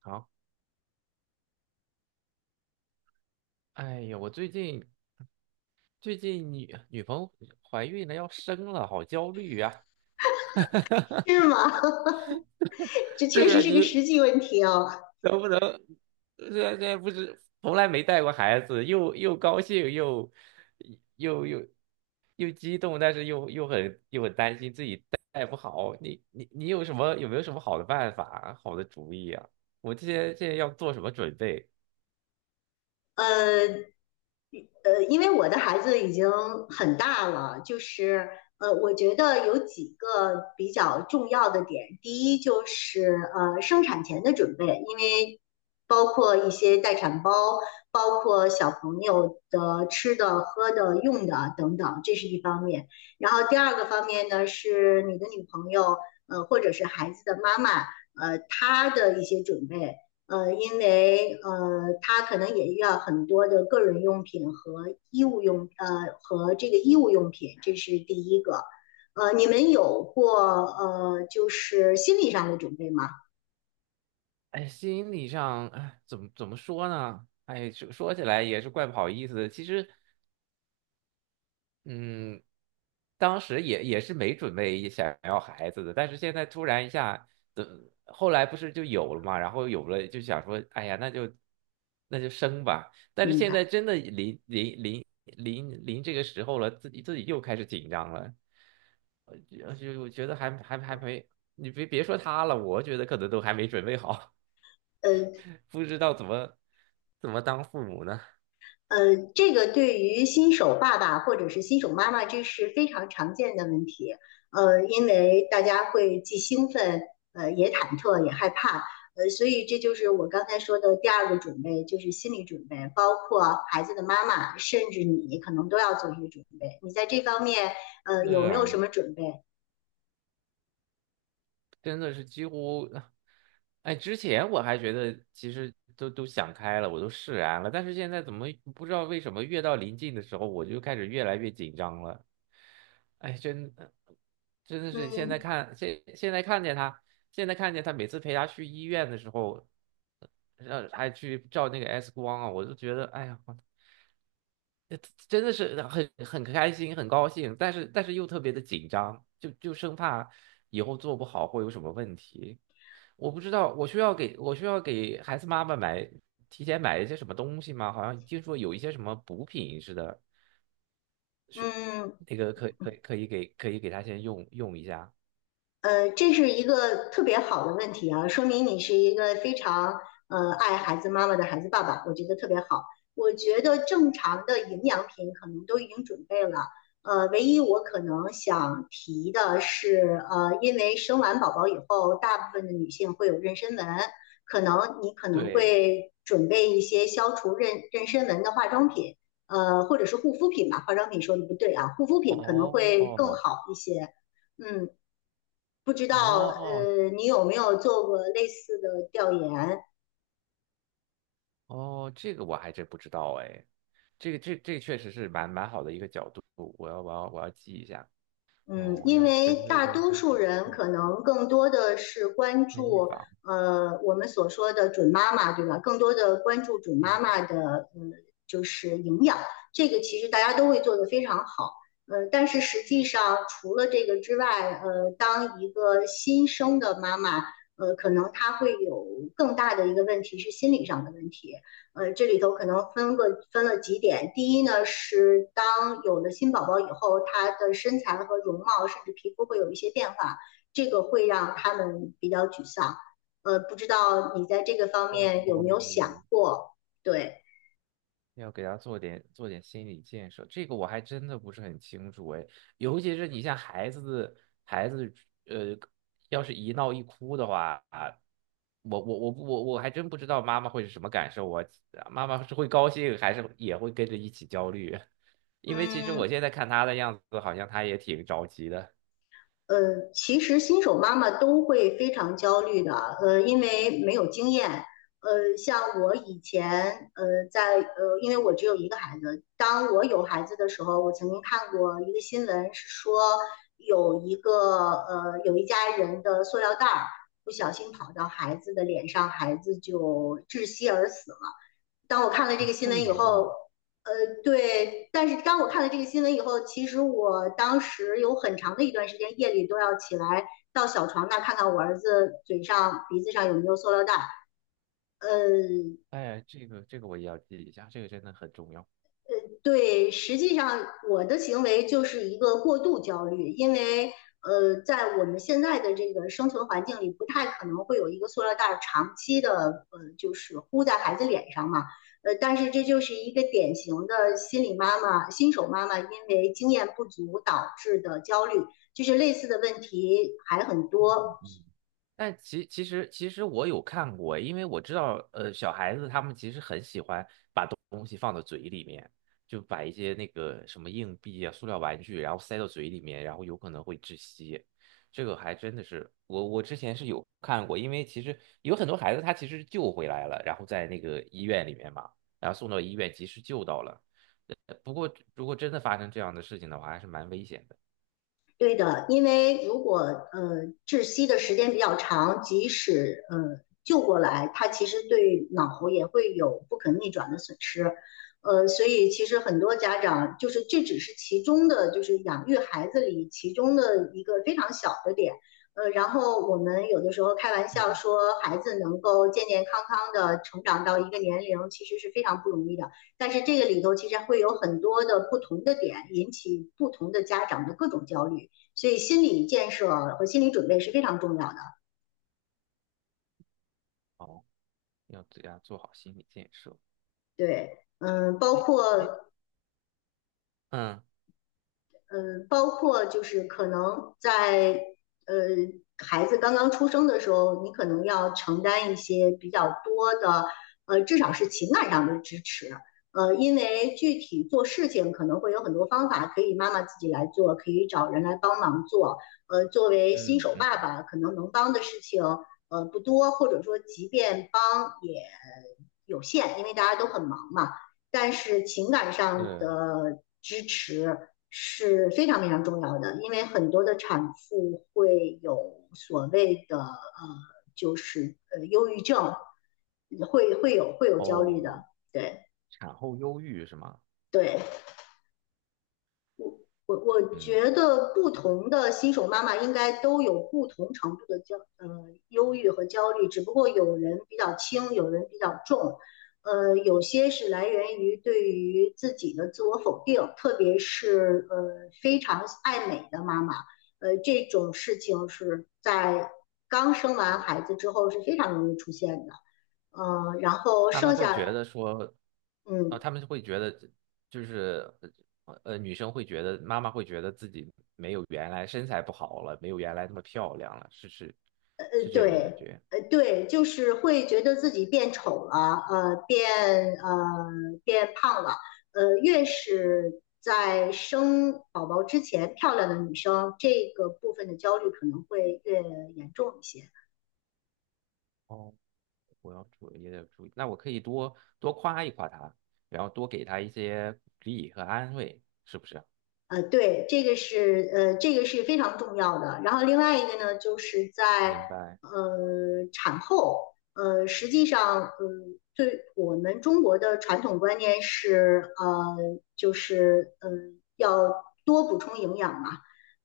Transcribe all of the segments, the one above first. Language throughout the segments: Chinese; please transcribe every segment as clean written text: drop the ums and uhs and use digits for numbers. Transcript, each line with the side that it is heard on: right: 好。我最近女朋友怀孕了，要生了，好焦虑啊！
left: 是吗？这确
right: 对呀，
left: 实是个
right: 你
left: 实际问题哦。
right: 能不能，这不是从来没带过孩子，又又高兴又又又又激动，但是又很担心自己带不好。你有什么，有没有什么好的办法、好的主意啊？我这些要做什么准备？
left: 呃因为我的孩子已经很大了，就是我觉得有几个比较重要的点。第一就是生产前的准备，因为包括一些待产包，包括小朋友的吃的、喝的、用的等等，这是一方面。然后第二个方面呢，是你的女朋友或者是孩子的妈妈她的一些准备。他可能也要很多的个人用品和衣物用，和这个衣物用品，这是第一个。你们有过就是心理上的准备吗？
right: 哎，心理上，哎，怎么说呢？哎，说起来也是怪不好意思的。其实嗯，当时也是没准备想要孩子的，但是现在突然一下，等后来不是就有了嘛，然后有了就想说，哎呀，那就生吧。但是
left: 明
right: 现在
left: 白。
right: 真的临这个时候了，自己又开始紧张了，就觉得还没，你别说他了，我觉得可能都还没准备好，
left: 呃，
right: 不知道怎么当父母呢。
left: 这个对于新手爸爸或者是新手妈妈，这是非常常见的问题。因为大家会既兴奋，也忐忑，也害怕，所以这就是我刚才说的第二个准备，就是心理准备，包括孩子的妈妈，甚至你可能都要做一些准备。你在这方面，
right: 是
left: 有没有
right: 啊。
left: 什么准备？
right: 真的是几乎，哎，之前我还觉得其实都想开了，我都释然了，但是现在怎么不知道为什么越到临近的时候，我就开始越来越紧张了。哎，真的是
left: 嗯
right: 现在看见他现在看见他每次陪他去医院的时候，让还去照那个 X 光啊，我就觉得哎呀，真的是很开心，很高兴，但是又特别的紧张，就生怕以后做不好会有什么问题。我不知道，我需要给孩子妈妈买，提前买一些什么东西吗？好像听说有一些什么补品似的，
left: 嗯。
right: 那个可以给他先用一下。
left: 这是一个特别好的问题啊，说明你是一个非常爱孩子妈妈的孩子爸爸，我觉得特别好。我觉得正常的营养品可能都已经准备了，唯一我可能想提的是，因为生完宝宝以后，大部分的女性会有妊娠纹，可能你可能
right: 对。
left: 会准备一些消除妊娠纹的化妆品，或者是护肤品吧，化妆品说的不对啊，护肤品可能会更
right: 哦
left: 好一些。嗯，不知道
right: 哦
left: 你有没有做过类似的调研？
right: 哦，这个我还真不知道哎，这个确实是蛮好的一个角度，我要记一下。
left: 嗯，
right: 哦，
left: 因
right: 要针
left: 为
right: 对
left: 大
right: 这个
left: 多
right: 身
left: 数
right: 体
left: 人
right: 做
left: 可能更多的是关
right: 先预
left: 注
right: 防。
left: 我们所说的准妈妈，对吧？更多的关注准妈妈
right: 嗯。
left: 的就是营养，这个其实大家都会做得非常好。但是实际上除了这个之外，当一个新生的妈妈，可能她会有更大的一个问题是心理上的问题。这里头可能分了几点。第一呢，是当有了新宝宝以后，他的身材和容貌，甚至皮肤会有一些变化，这个会让他们比较沮丧。不知道你在这个方
right: 哦，
left: 面有没有想过？对，
right: 要给他做点心理建设，这个我还真的不是很清楚哎。尤其是你像孩子，孩子呃，要是一闹一哭的话，啊，我还真不知道妈妈会是什么感受，我妈妈是会高兴，还是也会跟着一起焦虑？因为其实我
left: 嗯，
right: 现在看他的样子，好像他也挺着急的。
left: 其实新手妈妈都会非常焦虑的，因为没有经验。像我以前，因为我只有一个孩子，当我有孩子的时候，我曾经看过一个新闻，是说有一个有一家人的塑料袋儿不小心跑到孩子的脸上，孩子就窒息而死了。当我看了这
right: 啊，
left: 个新
right: 这
left: 闻
right: 么
left: 以
right: 严重
left: 后，
right: 啊？
left: 呃，对，但是当我看了这个新闻以后，其实我当时有很长的一段时间夜里都要起来到小床那看看我儿子嘴上、鼻子上有没有塑料袋。呃，
right: 哎，这个我也要记一下，这个真的很重要。
left: 对，实际上我的行为就是一个过度焦虑，因为在我们现在的这个生存环境里，不太可能会有一个塑料袋长期的就是呼在孩子脸上嘛。但是这就是一个典型的心理妈妈、新手妈妈因为经验不足导致的焦虑，就是类似的问题还很多。
right: 嗯，其实我有看过，因为我知道，呃，小孩子他们其实很喜欢把东西放到嘴里面，就把一些那个什么硬币啊、塑料玩具，然后塞到嘴里面，然后有可能会窒息。这个还真的是，我之前是有看过，因为其实有很多孩子他其实救回来了，然后在那个医院里面嘛，然后送到医院及时救到了。不过如果真的发生这样的事情的话，还是蛮危险的。
left: 对的，因为如果窒息的时间比较长，即使救过来，他其实对脑也会有不可逆转的损失。所以其实很多家长就是这只是其中的，就是养育孩子里其中的一个非常小的点。然后我们有的时候开玩笑
right: 嗯。
left: 说，孩子能够健健康康的成长到一个年龄，其实是非常不容易的。但是这个里头其实会有很多的不同的点，引起不同的家长的各种焦虑。所以心理建设和心理准备是非常重要的。
right: 哦，要对他做好心理建设。
left: 对，嗯，包
right: 哎哎,
left: 括
right: 嗯
left: 嗯，包括就是可能在呃孩子刚刚出生的时候，你可能要承担一些比较多的，至少是情感上的支持。因为具体做事情可能会有很多方法，可以妈妈自己来做，可以找人来帮忙做。作为新
right: 嗯
left: 手
right: 嗯，
left: 爸爸，可能能帮的事情不多，或者说即便帮也有限，因为大家都很忙嘛。但是情感上
right: 是。
left: 的支持是非常非常重要的，因为很多的产妇会有所谓的就是忧郁症，会有焦虑
right: 哦，
left: 的，对
right: 产后忧郁是吗？
left: 对，我
right: 嗯。
left: 觉得不同的新手妈妈应该都有不同程度的忧郁和焦虑，只不过有人比较轻，有人比较重，有些是来源于对于自己的自我否定，特别是非常爱美的妈妈，这种事情是在刚生完
right: 哦，
left: 孩子之后是非常容易出现的，然后
right: 他们
left: 剩
right: 会
left: 下
right: 觉得说，啊、
left: 嗯
right: 他们会觉得就是女生会觉得，妈妈会觉得自己没有原来身材不好了，没有原来那么漂亮了，是是是这种感
left: 对，
right: 觉。
left: 对，就是会觉得自己变丑了，呃变胖了，越是在生宝宝之前漂亮的女生，这个部分的焦虑可能会越严重一些。
right: 哦，我要注意，也得注意。那我可以多多夸一夸她，然后多给她一些鼓励和安慰，是不是？
left: 对，这个是这个是非常重要的。然后另外一个呢，就是在
right: 明白。
left: 产后，呃，实际上，呃，对我们中国的传统观念是，就是呃要多补充营养嘛，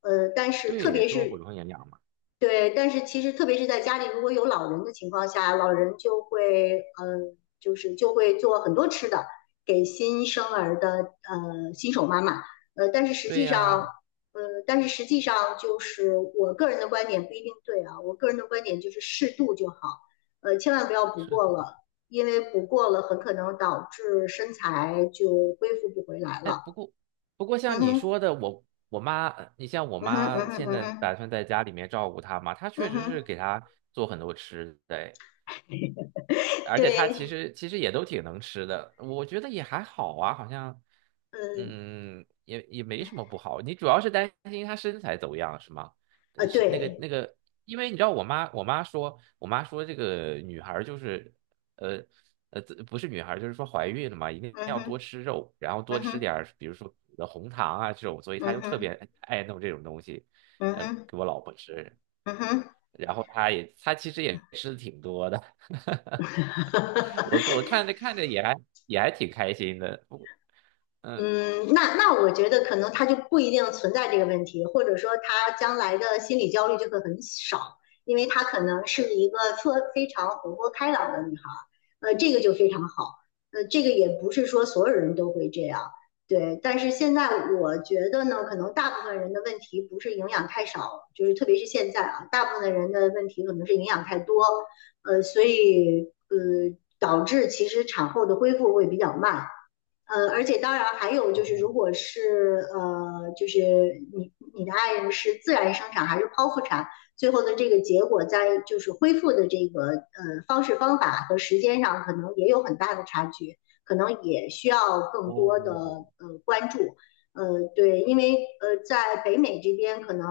left: 但是特
right: 对，
left: 别
right: 多补
left: 是
right: 充营养嘛。
left: 对，但是其实特别是在家里，如果有老人的情况下，老人就会，嗯、就是就会做很多吃的给新生儿的新手妈妈，呃，但是实
right: 对
left: 际上，
right: 呀、
left: 呃，但是实际上就是我个人的观点不一定对啊，我个人的观点就是适度就好，千万不要补
right: 是。
left: 过了，因为补过了很可能导致身材就恢复不回来
right: 哎，
left: 了。
right: 不过
left: 嗯
right: 像你
left: 哼。
right: 说的，我妈，你像我
left: 嗯哼。嗯
right: 妈
left: 哼。
right: 现
left: 嗯
right: 在
left: 哼。
right: 打算在家里面照顾她嘛，她确
left: 嗯
right: 实
left: 哼。
right: 是给她做很多吃的，哎，而且它其
left: 对。
right: 实其实也都挺能吃的，我觉得也还好啊，好像
left: 嗯。
right: 嗯也没什么不好。你主要是担心它身材走样是吗？呃，是那个
left: 对。
right: 那个，因为你知道我妈说这个女孩儿就是呃，不是女孩儿，就是说怀孕了嘛，一定
left: 嗯
right: 要多
left: 哼。
right: 吃肉，然后多
left: 嗯
right: 吃
left: 哼。
right: 点儿比如说呃红糖啊这种，所以她
left: 嗯
right: 就特
left: 哼。
right: 别爱弄这种东西，
left: 嗯
right: 呃
left: 哼。
right: 给我老婆吃，
left: 嗯哼。
right: 然后她其实也吃的挺多的。我看着看着也还，挺开心的，不过嗯。
left: 嗯，那我觉得可能她就不一定存在这个问题，或者说她将来的心理焦虑就会很少，因为她可能是一个特非常活泼开朗的女孩这个就非常好，这个也不是说所有人都会这样，对。但是现在我觉得呢，可能大部分人的问题不是营养太少，就是特别是现在啊，大部分人的问题可能是营养太多，导致其实产后的恢复会比较慢。而且当然还有就是，如果
right: 哦
left: 是就是你的爱人是自然生产还是剖腹产，最后的这个结果在就是恢复的这个方式方法和时间上，可能也有很大的差距，可能也需要更多的
right: 哦
left: 关注。对，因为在北美这边可能。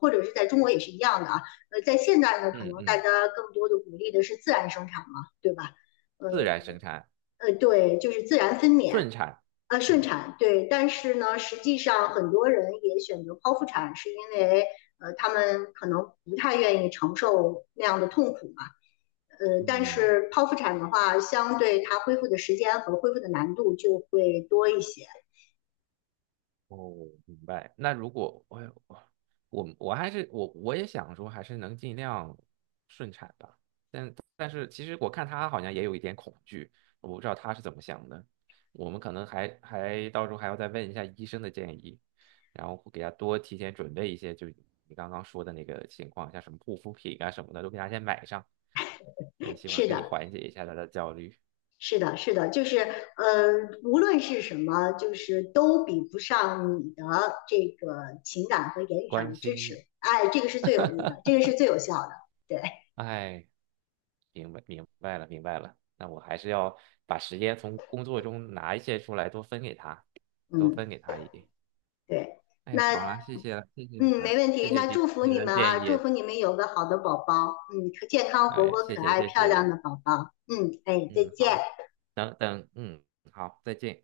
left: 或者是在中国也是一样的啊，在现在呢，可
right: 嗯
left: 能大
right: 嗯，
left: 家更多的鼓励的是自然生产嘛，对吧？嗯，
right: 自然生产，
left: 对，就是自然分娩，
right: 顺产。
left: 顺
right: 嗯
left: 产，对。但是呢，实际上很多人也选择剖腹产，是因为他们可能不太愿意承受那样的痛苦嘛。但
right: 嗯。
left: 是剖腹产的话，相对它恢复的时间和恢复的难度就会多一些。
right: 哦，明白。那如果我我我还是我也想说，还是能尽量顺产吧。但是其实我看他好像也有一点恐惧，我不知道他是怎么想的。我们可能到时候还要再问一下医生的建议，然后给他多提前准备一些，就你刚刚说的那个情况，像什么护肤品啊什么的，都给他先买上。嗯，希望
left: 是
right: 可以
left: 的，
right: 缓解一下他的焦虑，
left: 是的，是的，就是无论是什么，就是都比不上你的这个情感和言语上
right: 关
left: 的支持。
right: 心。
left: 哎，这个是最有益的，这个 是最有效的。对，
right: 哎，明白了，那我还是要把时间从工作中拿一些出来，多分给他，多分
left: 嗯。
right: 给他一点。
left: 对，
right: 哎，
left: 那
right: 好了，谢谢了，谢谢你
left: 嗯，
right: 们，
left: 没问
right: 谢
left: 题。
right: 谢
left: 那
right: 今
left: 祝福
right: 天
left: 你
right: 的
left: 们啊，
right: 建
left: 祝
right: 议，
left: 福你们有个好的宝宝，嗯，健康、活
right: 哎，
left: 泼、可爱、
right: 谢
left: 漂
right: 谢，
left: 亮的宝宝。嗯，哎，再
right: 嗯，
left: 见。
right: 好，等等，嗯，好，再见。